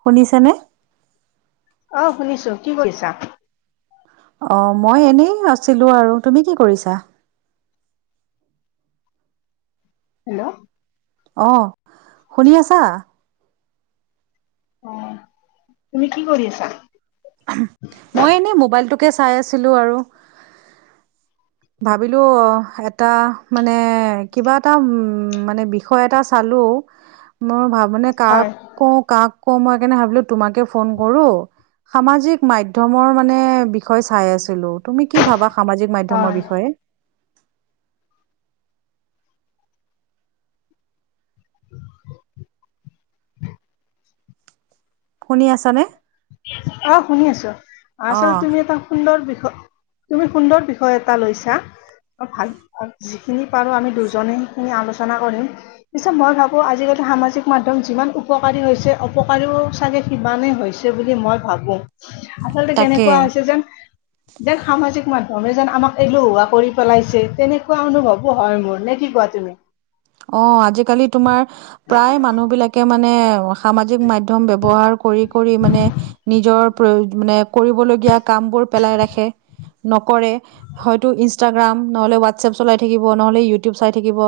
শুনিছা নে অ শুনিছো কি কৰিছা অ মই এনেই আছিলো আৰু তুমি কি কৰিছা হেল্ল' আহ শুনি আছা অ তুমি কি কৰি আছা মই এনে মোবাইলটোকে চাই আছিলো আৰু ভাবিলো এটা মানে কিবা এটা উম মানে বিষয় এটা চালো মোৰ ভাবো মানে কাক হয় কওঁ কাক কওঁ মই সেইকাৰণে ভাবিলো তোমাকে ফোন কৰো সামাজিক মাধ্যমৰ মানে বিষয় চাই আছিলো তুমি কি ভাবা সামাজিক মাধ্যমৰ হয় বিষয়ে শুনি আছনে? অ শুনি আছো আচল তুমি এটা সুন্দৰ বিষয় তুমি সুন্দৰ বিষয় এটা লৈছা ভাল ভাল যিখিনি পাৰো আমি দুজনে সেইখিনি আলোচনা কৰিম। পিছে মই ভাবো আজিকালি সামাজিক মাধ্যম যিমান উপকাৰী হৈছে অপকাৰীও চাগে সিমানেই হৈছে বুলি মই ভাবো আচলতে তাকে। কেনেকুৱা হৈছে যেন যেন সামাজিক মাধ্য মাধ্যম যেন আমাক এলোহোৱা কৰি পেলাইছে তেনেকুৱা অনুভৱো হয় মোৰ নে কি কোৱা তুমি অ আজিকালি তোমাৰ প্ৰায় মানুহ বিলাকে মানে সামাজিক মাধ্যম ব্যৱহাৰ কৰি কৰি মানে নিজৰ প্ৰ মানে কৰিবলগীয়া কাম বোৰ পেলাই ৰাখে নকৰে হয়তো ইনষ্টাগ্ৰাম নহলে হোৱাটচএপ চলাই থাকিব নহলে ইউটিউব চাই থাকিব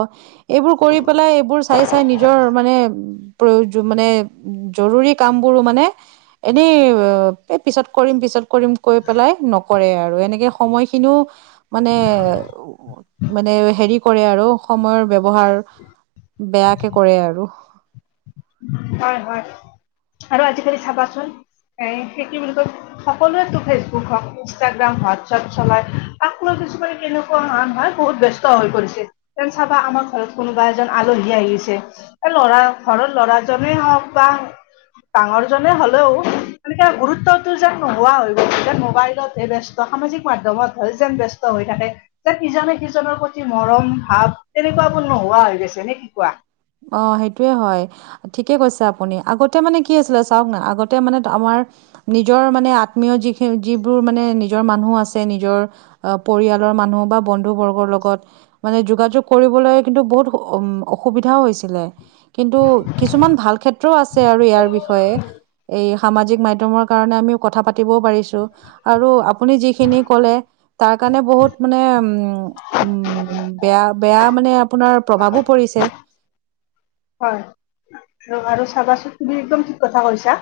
এইবোৰ কৰি পেলাই এইবোৰ চাই চাই নিজৰ মানে প্ৰয়োজ মানে জৰুৰী কামবোৰো মানে এনেই এ পিছত কৰিম পিছত কৰিম কৈ পেলাই ন কৰে আৰু এনেকে সময় খিনিও মানে মানে হেৰি কৰে আৰু সময়ৰ ব্যৱহাৰ বেয়াকে কৰে আৰু হয় হয় আৰু আজিকালি চাবাচোন এ সেই কি বুলি কয় সকলোৱে ফেচবুক হওঁক ইনষ্টাগ্ৰাম, হোৱাটছপ চলাই তাকলৈ কিছুমানে কেনেকুৱা হান হয় বহুত ব্যস্ত হৈ পৰিছে তেন চাবা আমাৰ ঘৰত কোনোবা এজন আলহী আহিছে লৰা ঘৰত ল'ৰাজনেই হওক বা ডাঙৰ জনে হলেও এনেকে গুৰুত্বতো যেন নোহোৱা হৈ গ'ল যেন মোবাইলতহে ব ব্যস্ত সামাজিক মাধ্যমত হয় যেন ব্যস্ত হৈ থাকে যে ইজনে সিজনৰ প্ৰতি মৰম ভাৱ তেনেকুৱাবোৰ নোহোৱা হৈ গৈছে নে কি কোৱা অ সেইটোয়ে হয় ঠিকে কৈছে আপুনি আগতে মানে কি আছিলে চাওক না আগতে মানে আমাৰ নিজৰ মানে আত্মীয় যিখেৰ যিবোৰ মানে নিজৰ মানুহ আছে নিজৰ পৰিয়ালৰ মানুহ বা বন্ধু বৰ্গৰ লগত মানে যোগাযোগ কৰিবলৈ কিন্তু বহুত উ অসুবিধাও হৈছে কিন্তু কিছুমান ভাল ক্ষেত্ৰও‌ আছে আৰু ইয়াৰ বিষয়ে এই সামাজিক মাধ্যম কাৰণে আমি কথাও পাতিব পাৰিছো আৰু আপুনি যিখিনি যিখিনি কলে তাৰ কাৰণে মানে বহুত মানে উম উম বেয়া বেয়া আপুনি আপোনাৰ প্ৰভাৱো পৰিছে। হয়। আৰু চাবাচোন তুমি একদম ঠিক কথা কৈছা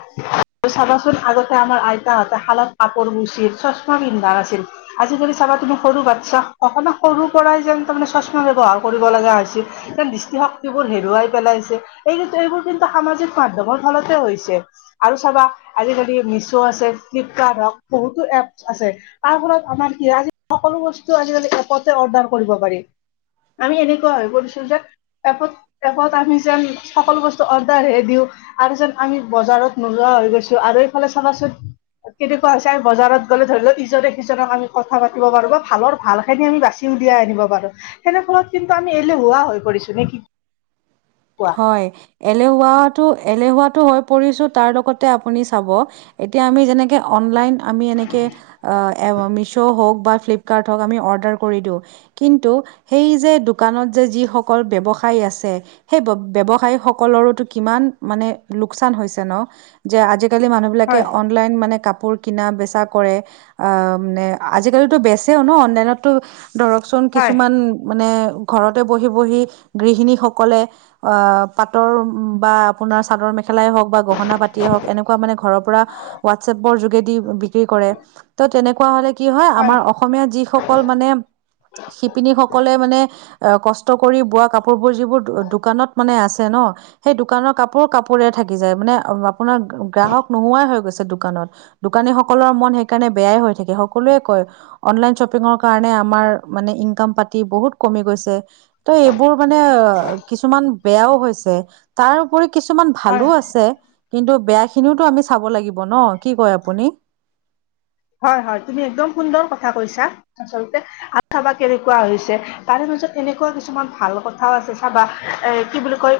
আৰু চাবাচোন আগতে আমাৰ আইতাহত শালত কাপৰ গুছিল চশমা পিন্ধা আছিল আজিকালি চাবা তুমি সৰু বাচ্ছা অ সৰু পৰা যেন তাৰে চচমা ব্যৱহাৰৰ কৰিব লগা হৈছিল যেন দৃষ্টিশক্তিবোৰ হেৰুৱাই পেলাই ছে এই সামাজিক মাধ্যমত ফলতে হৈছে আৰু চাবা আজিকালি। মিচ আছে ফ্লিপকাৰ্ট আছে বহুতো এপচ্ আছে তাৰ ফলত আমাৰ কি হয় সকলো বস্তু আজি আজিকালি সকলোতে অৰ্দাৰ কৰে আমি এনেকৈ আমি যেন সকলো বস্তু অৰ্ডাৰ হে দিও আৰু যেন আমি বজাৰত নোলোৱা হৈ গৈছো আৰু এইফালে চাবা চোন কেনেকুৱা হৈছে আমি বজাৰত গ'লে ধৰি লওক ইজনে সিজনক আমি কথা পাতিব পাৰো ভালৰ ভাল খিনি আমি বাচিম উলিয়াই আনিব পাৰো তেনে ফলত কিন্তু আমি এলেহুৱোৱা হৈ পৰিছো নে কি কোৱা হয় এলেহুৱাতো এলেহুৱাটো হৈ পৰিছো তাৰ লগতে আপুনি চাব এতিয়া আমি যেনেকে অনলাইন আমি এনেকে মিছো হওঁক বা ফ্লিপকাৰ্ট হওঁক বা আমি অৰ্দাৰ দি দিওঁ কিন্ত সেই যে দোকান খনত যে যিসকল ব্যৱহাৰ আছে সেই ব্যৱসায়ীক সকলৰোতো কিমান মানে লোকচান হৈছে ন যে আজি আজিকালি মানুহবিলাকে হয় অনলাইন মানে কাপোৰ কিনা বেচা কৰে আহ মানে আজিকালি বেচেও ন অনলাইনতো ধৰকচোন হয় কিছুমান মানে ঘৰতে বহি বহি গৃহণীসকলে অঁ পাতৰ বা আপোনাৰ চাদৰ মেখেলাই হওঁক বা গহণা পাতি হক এনেকুৱা মানে ঘৰৰ পৰা হোৱাটচএপৰ যোগেদি বিক্ৰী কৰে ত তেনেকুৱা হলে কি হয় আমাৰ অসমীয়া যিসকল মানে শিপিনীসকলে মানে কষ্ট কৰি বোৱা কাপোৰ বোৰ যিবোৰ দোকানত মানে আছে ন সেই দোকানৰ কাপোৰ কাপোৰে থাকি যায় মানে আপোনাৰ গ্ৰাহক নোহোৱাই হৈ গৈছে দোকানত দোকানী সকলৰ মন সেইকাৰণে বেয়াই হৈ থাকে সকলোৱে কয় অনলাইন শ্বপিঙৰ কাৰ কাৰণে আমাৰ মানে ইনকাম পাতি বহুত কমি গৈছে ত এইবোৰ মানে কিছুমান বেয়াও হৈছে তাৰপৰি কিছুমান হয় ভালো আছে কিন্তু বেয়া সেইখিনিতো আমি চাব লাগিব ন কি কয় আপুনি হয় হয় তুমি একদম সুন্দৰ কথা কৈছা আচল্ততে আৰু চাবা কেনেকুৱা হৈছে তাৰে ত এনেকুৱা কিছুমান ভাল কথাও আছে চাবা এ কি বুলি কয়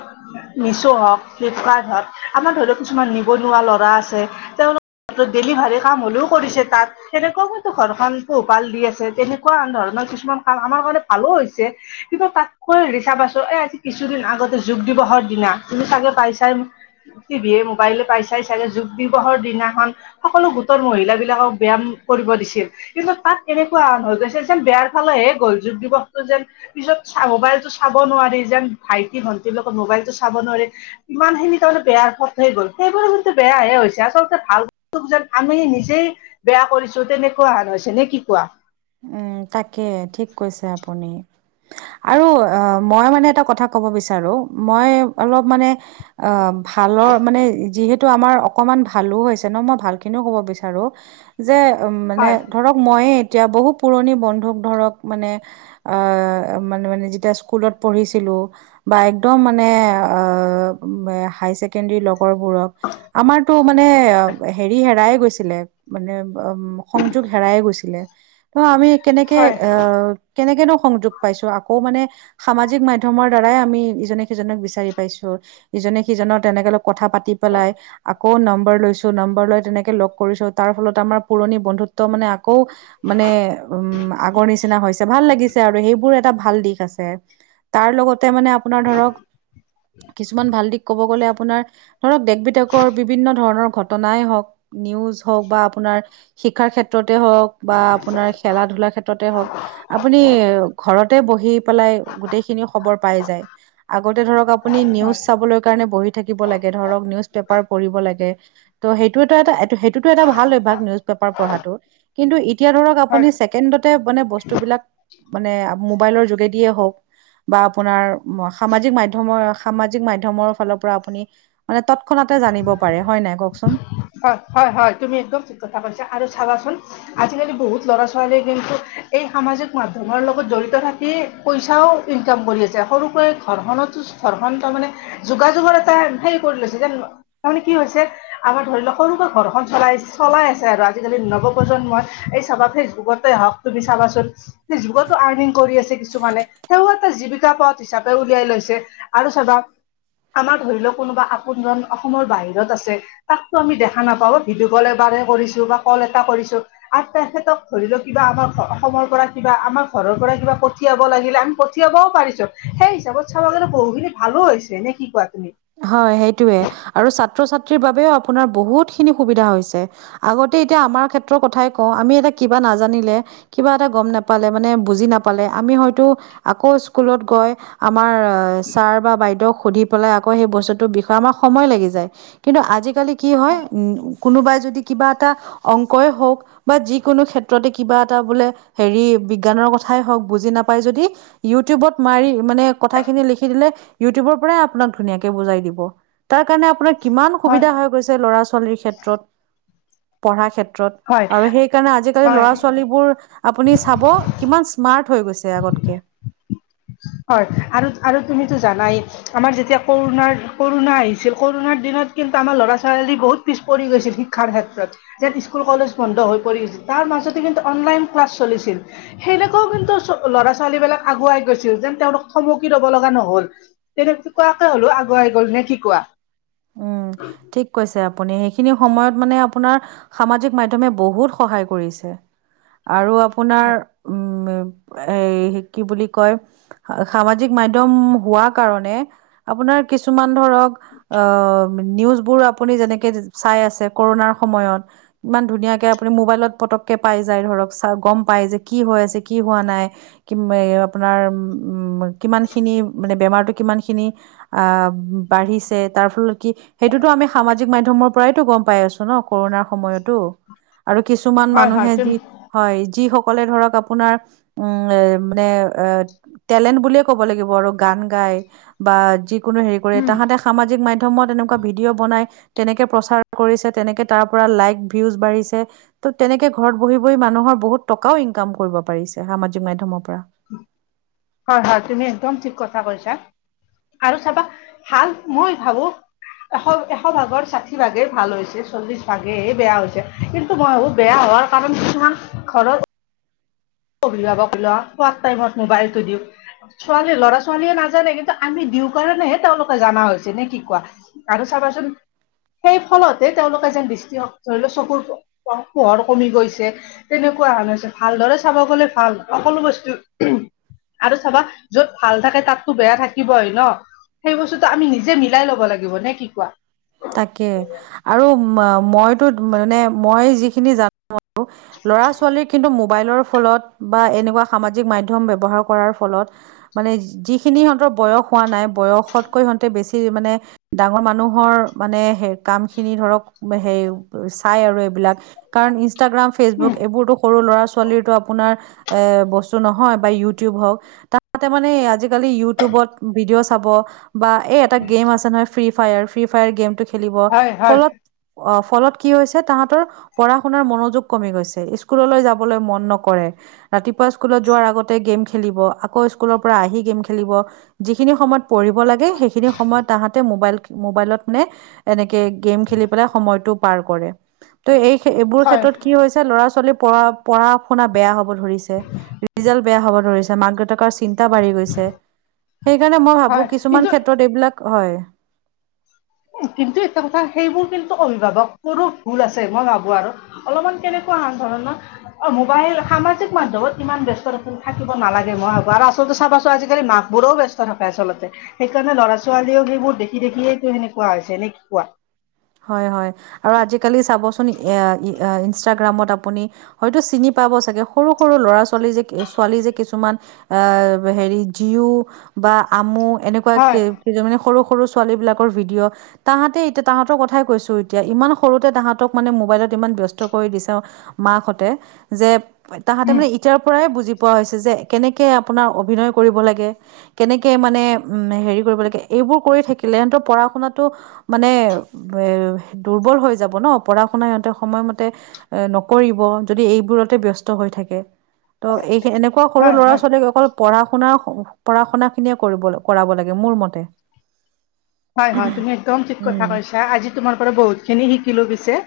মছো হওক আমাৰ ধৰিও কিছুমান নিবনুৱা লৰা আছে তেওঁলোকৰ ডেলিভাৰী কাম হলেও কৰিছে তাত তেনেকুৱা মতো ঘৰখন পোহপাল দি আছে তেনেকুৱা ধৰণৰ কিছুমান কাম আমাৰ কাৰণে ভালো হৈছে কিন্তু তাতকৈ ৰিচা প আছো এই আজি কিছুদিন আগতে যোগ দিৱসৰ দিনা তুমি চাগে পাইছাই টিভিয়ে মোবাইলে পাই চাই চাই যোগ দিৱসৰ দিনাখন সকলো গোটৰ মহিলা বিলাকক ব্যায়াম কৰিব দিছিল কিন্তু তাত এনেকুৱা হৈ গৈছে যেন বেয়াৰ ফালেহে গল যোগ দিৱসটো যেন পিছত মোবাইলতটো চাব নোৱাৰি যেন ভাইটি ভন্টিৰ লগত মোবাইল টো চাব নোৱাৰে ইমান খিনি তাৰমানে বেয়া পথ হৈ গ'ল সেইবোৰো কিন্তু বেয়াহে হৈছে আচলতে ভাল যেন আমি নিজেই বেয়া কৰিছো তেনেকুৱা হান হৈছে নে কি কোৱা উম তাকে ঠিক কৈছে আপুনি। আৰু অঁ মই মানে এটা কথা ক'ব বিচাৰো মই অলপ মানে অঁ ভালৰ মানে যিহেতু আমাৰ অকমান ভালো হৈছে ন মই ভালখিনিও ক'ব বিচাৰো যে মানে হয় ধৰক মইয়ে এতিয়া বহুত পুৰণি বন্ধুক ধৰক মানে আহ মানে ম যেতিয়া স্কুলত পঢ়িছিলো বা একদম মানে হায়কড আমাৰটো মানে হে হ ছিলে মানে উ সংযোগ হেৰাই গৈছিলে। ত আমি কেনেকে হয় আহ কেনেকেনো সংযোগ পাইছো আকৌ মানে সামাজিক মাধ্যমৰ দ্বাৰাই আমি ইজনে সিজনক বিচাৰি পাইছো। ইজনে সিজনৰ তেনেকে কথা পাতি পেলাই আকৌ নম্বৰ লৈছো নম্বৰ লৈ তেনেকে লগ কৰি ত তাৰ ফলত আমাৰ পুৰণি বন্ধুত্ব মানে আকৌ মানে উ আগৰ নিচিনা হৈছে ভাল লাগিছে আৰু সেইবোৰ এটা ভাল দিশ। আছে। তাৰ লগতে মানে আপোনাৰ ধৰক কিছুমান ভাল দিশ ক'ব গ'লে আপোনাৰ ধৰক দেশ বিদেশৰ বিভিন্ন ধৰণৰ ঘটনাই হওক নিউজ হওক বা আপোনাৰ শিক্ষাৰ ক্ষেত্ৰত হওক বা আপোনাৰ খেলা ধূলা ক্ষেত্ৰতে হওক, আপুনি ঘৰতে বহি পেলাই গোটেই খিনি খবৰ প পাই যাই, আগতে ধৰক আপুনি নিউজ হয় চাবলৈ কাৰনে বহি থাকিব লাগে ধৰক নিউজ পেপাৰ পঢ়িব লাগে সেই সেইটো এটা সেইটোত এটা ভাল অভ্যাস পাৰ পঢ়াটো, কিন্তু এতিয়া ধৰক হয় আপুনি ছেকেণ্ডতে মনে বস্তু বিলাক মানে মোবাইলৰ যোগেদিয়ে হওক বা আপোনাৰ সামাজিক মাধ্যমৰ সামাজিক মাধ্যমৰ ফালৰ পৰা আপুনি মানে তৎক্ষণাত জানিব পাৰে হয় নাই কক? হয় হয় হয় তুমি একদম ঠিক কথা কৈছা আৰু চাবাচোন আজিকালি বহুত ল'ৰা ছোৱালী কিন্তু এই সামাজিক মাধ্যমৰ লগত জড়িত থাকি পইচাও ইনকাম কৰি আছে সৰুকৈ ঘৰখনতো ঘৰখন তাৰ মমানে যোগাযোগৰ এটা হে কৰি লৈছে তাৰ মানে কি হৈছে আমাৰ ধৰি লওক সৰুকৈ ঘৰখন চলাই চলাই আছে আৰু আজিকালি নৱপ্ৰজন্মই এই চাবা ফেচবুকতে তুমি চাবাচোন যুগতো আৰ্নিং কৰি আছে কিছুমানে তেওঁ এটা জীৱিকা পথ হিচাপে উলিৱাই লৈছে আৰু চাবা আমাৰ ধৰি লও কোনোবা আপোনজন অসমৰ বাহিৰত আছে তাকতো আমি দেখা নাপাও ভিডিঅ' কল এবাৰে কৰিছো বা কল এটা কৰিছো আৰু তেখেতক ধৰি লও কিবা আমাৰ অসমৰ পৰা কিবা আমাৰ ঘৰৰ পৰা কিবা পঠিয়াব লাগিলে আমি পঠিয়াবও পাৰিছো। সেই হিচাপত [unintelligible] বহুখিনি ভালো হৈছে ননে কি কোৱা তুমি? হয় সেইটোৱে, আৰু ছাত্ৰ ছাত্ৰীৰ বাবেও আপোনাৰ বহুত খিনি সুবিধা হৈছে। আগতে এতিয়া আমাৰ ক্ষেত্ৰৰ কথাই ক আমি এটা কিবা নাজানিলে কিবা এটা গম নাপালে মানে বুজি নাপালে আমি হয়তো আকৌ স্কুলত গৈ, আমাৰ ছাৰ বা বাইদেউক সুধি পেলাই আকৌ সেই বস্তুতৰ বিষয়ে আমাক সময় লাগি যায়, কিন্তু আজিকালি কি হয় উম কোনোবাই যদি কিবা এটা অংকই হওঁক বা যিকোনো ক্ষেত্ৰতে কিবা এটা বোলে হেৰি বিজ্ঞানৰ কথাই হওক, বুজি নাপাই যদি ইউটিউবত মাৰি মনে কথা খিনি লিখি দিলে, ইউটিউব বৰ পৰাই আপোনাক ধুনীয়াকে বুজাই দিব, তাৰ কাৰণে আপোনাৰ কিমান হয় সুবিধা হৈ গৈছে ল'ৰা ছোৱালীৰ ক্ষেত্ৰত। পঢ়া ক্ষেত্ৰ হয় আৰু সেই কাৰণে আজিকালি লৰা হয় ছালীবোৰ আপুনি চাব কিমান স্মাৰট হৈ গৈছে। আগতকে। হয় আৰু আৰু তুমিতো জানাই আমাৰ যেতিয়া কৰোণাৰ কৰোণা আহিছিল কৰোণাত দিনত কিন্তু আমাৰ ল'ৰা ছোৱালী বহুত পিছ পৰি গৈছিল শিক্ষাৰ ক্ষেত্ৰত, যেন স্কুল কলেজ বন্ধ হৈ পৰিছিল তাৰ মাজতে কিন্তু অনলাইন ক্লাছ চলিছিল, সেনেকুৱাও কিন্তু ল'ৰা ছোৱালী বিলাক আগুৱাই গৈছিল যেন তেওঁলোক থমকি ল'ব লগা নহল, তেনেকোৱাকে হ'লো আগুৱাই গ'ল। নে কি কোৱা? উম ঠিক কৈছে আপুনি। আপুনি সেইখিনি সময়ত মনে আপোনাৰ সামাজিক মাধ্যমে বহুত সহায় কৰিছে। আৰু আপোনাৰ উম এ কি বুলি কয় সামাজিক মাধ্যম হোৱা কাৰণে আপোন কিছুমান ধৰক অ নিউজ বোৰ আপুনি যেনেকে চাই আছে কোৰোনাৰ সময়ত, ইমান ধুনীয়াকে আপুনি মোবাইল পটককে পাই যায় ধৰক, গম পায় যে কি হোৱা নাই আ আপোনাৰ উ কিমানখিনি মানে বেমাৰতটো কিমান খিনি আ বাঢ়িছে তাৰ ফলত কি সেইটোতো আমি সামাজিক মাধ্যমৰ পৰাইতো গম পাই আছো ন কৰোণাৰ সময়তো। আৰু কিছুমান হয় হয় মানুহে তুম যি হয় যি অলে ধৰক আপোনাৰ উম মানে টেলেণ্ট বুলিয়ে ক'ব লাগিব আৰু গান গ বা যিকোনো হেৰি কৰি তাঁহাতে সামাজিক মাধ্যমত এনেকুৱা ভিডিঅ। বনাই, তেনেকে প্ৰচাৰ কৰিছে তেনেকে তাৰপৰা লাইক ৱীওচ বাঢ়িছে ত তেনেকে ঘৰত বহি। মানুহৰ বহুত টকাও ইনকাম কৰিব পাৰিছে, সামাজিক মাধ্যমৰ পৰা। হয় হয় তুমি একদম ঠিক কথা কৈছা। আৰু চাবা, ভাল মই ভাবো। এশ এশ ভাগৰ ষাঠি ভাগে ভাল হৈছে, চল্লিশ ভাগে বেয়া হৈছে। কিন্তু মই ভাবো বেয়া হোৱাৰ কাৰণ কিছুমান ঘৰৰ অভিভাৱক লোৱা টাইমত মোবাইলটো দিওঁ ছোৱালী লৰা ছোৱালীয়ে নাজানে কিন্তু আমি দিওঁ কাৰণেহে তেওঁলোকে জানা হৈছে। নে কি কোৱা? আৰু চাবাচোন,, সেই ফলতে তেওঁলোকে যেন দৃষ্টি ধৰি লও চকুৰ পোহৰ কমি গৈছে। কোৱা হ হৈছে ভালদৰে চাব গ'লে ভাল সকলো বস্তু। আৰু চাবা যত ভাল থাকে তাততো বেয়া থাকিবই ন। সেই বস্তুটো আমি নিজে মিলাই লব লাগিব নে কি কোৱা? তাকে আৰু মইতো মানে মই যিখিনি জানো ল'ৰা ছোৱালী কিন্তু মোবাইলৰ ফলত বা এনেকুৱা সামাজিক মাধ্যম ব্যৱহাৰ কৰা ফলত। বয়স হোৱা নাই, বয়সতকৈ সিহতে বেছি মানে ডাঙৰ মানুহৰ মানে সে কাম খিনি ধৰক সেই চাই আৰু এইবিলাক কাৰণ ইনষ্টাগ্ৰাম, ফেচবুক এইবোৰতো সৰু ল'ৰা ছোৱালীটো আপোনাৰ। এ বস্তু নহয় বা ইউটিউব হওঁক তাতে মানে আজিকালি ইউটিউবত ভিডিঅ'। চাব এই এটা গেম আছে নহয় ফ্ৰী ফায়াৰ ফ্ৰী ফায়াৰ গেমটো। খেলিব, হয় হয় ফলত অ। ফলত কি হৈছে তাহাঁতৰ পঢ়া শুনাৰ মনোযোগ কমি গৈছে, স্কুললৈ যাবলৈ মন নকৰে। ৰাতিপুৱা স্কুলত যোৱাৰ আগতে গেম খেলিব আকৌ স্কুলৰ পৰা আহি গেম খেলিব যিখিনি সময়ত। পঢ়িব লাগে সেইখিনি সময়ত তাহাঁতে মোবাইল মোবাইলত মানে এনে। গেম খেলি সময়তো পাৰ কৰে, ত এইবোৰ হয় ক্ষেত্ৰত কি হৈছে লৰা ছোৱালীৰ। পঢ়া শুনা বেয়া হব ধৰিছে, ৰিজাল্ট বেয়া হব ধৰিছে, মাক দেউতাকৰ। চিন্তা বাঢ়ি গৈছে, সেইকাৰণে মই ভাবো হয় কিছুমান কিন্তু ক্ষেত্ৰত এইবিলাক হয়। কিন্তু এটা কথা সেইবোৰ কিন্তু অভিভাৱক বোৰো ভুল আছে মই ভাবো আৰু অলপমান কেনেকুৱা। মোবাইল সামাজিক মাধ্যমত ইমান ব্যস্ত থাকিব নালাগে মই ভাবো, আৰু আচলতে। চাবাচোন আজিকালি মাকবোৰেও ব্যস্ত থাকে আচলতে, সেইকাৰণে লৰা ছোৱালীয়েও সেইবোৰ দেখি দেখিয়েইটো সেনে। কোৱা হৈছে নে কোৱা? হয় হয় আৰু আজিকালি চাবচোন ইনষ্ট্ৰাগ্ৰামত আপুনি হয়তো। পাব চাগে সৰু সৰু ল'ৰা ছোৱালী যে ছোৱালী যে কিছুমান আহ হেৰি জি জীউ বা আমু এনেকুৱা হয় কি মানে সৰু সৰু ছোৱালী বিলাকৰ ভিডিঅ' তাহাঁতে এতিয়া তাহত। তৰ কথাই কৈছো এতিয়া ইমান সৰুতে তাহাতক মানে মোবাইলত ইমান ব্যস্ত কৰি দিছে মাকাহঁতে। যে তাহাঁতে উম মানে এতিয়াৰ পৰাই বুজি। পুৱা হৈছে যে কেনেকে আপোনাৰ অভিনয় কৰিব লাগে, কেনেকে মানে উ হেৰি কৰিব লাগে। এইবোৰ কৰি থাকিলে সিহঁতৰ পঢ়া শুনাটো মানে এ দুৰ্বল হৈ যাব ন পঢ়া শুনা সিহঁতে সময়মতে এ নকৰিব যদি এইবোৰ বোৰতে ব্যস্ত থাকে, ত এই এনেকুৱা সৰু হয় লৰা হয় ছোৱালীক অকল শুনা পঢ়া শুনা খিনিয়ে কৰিব কৰাব লাগে মোৰ মতে হয় হয় তুমি একদম ঠিক কথা উম কৈছা, আজি তোমাৰ পৰা বহুত খিনি শিকিলোঁ পিছে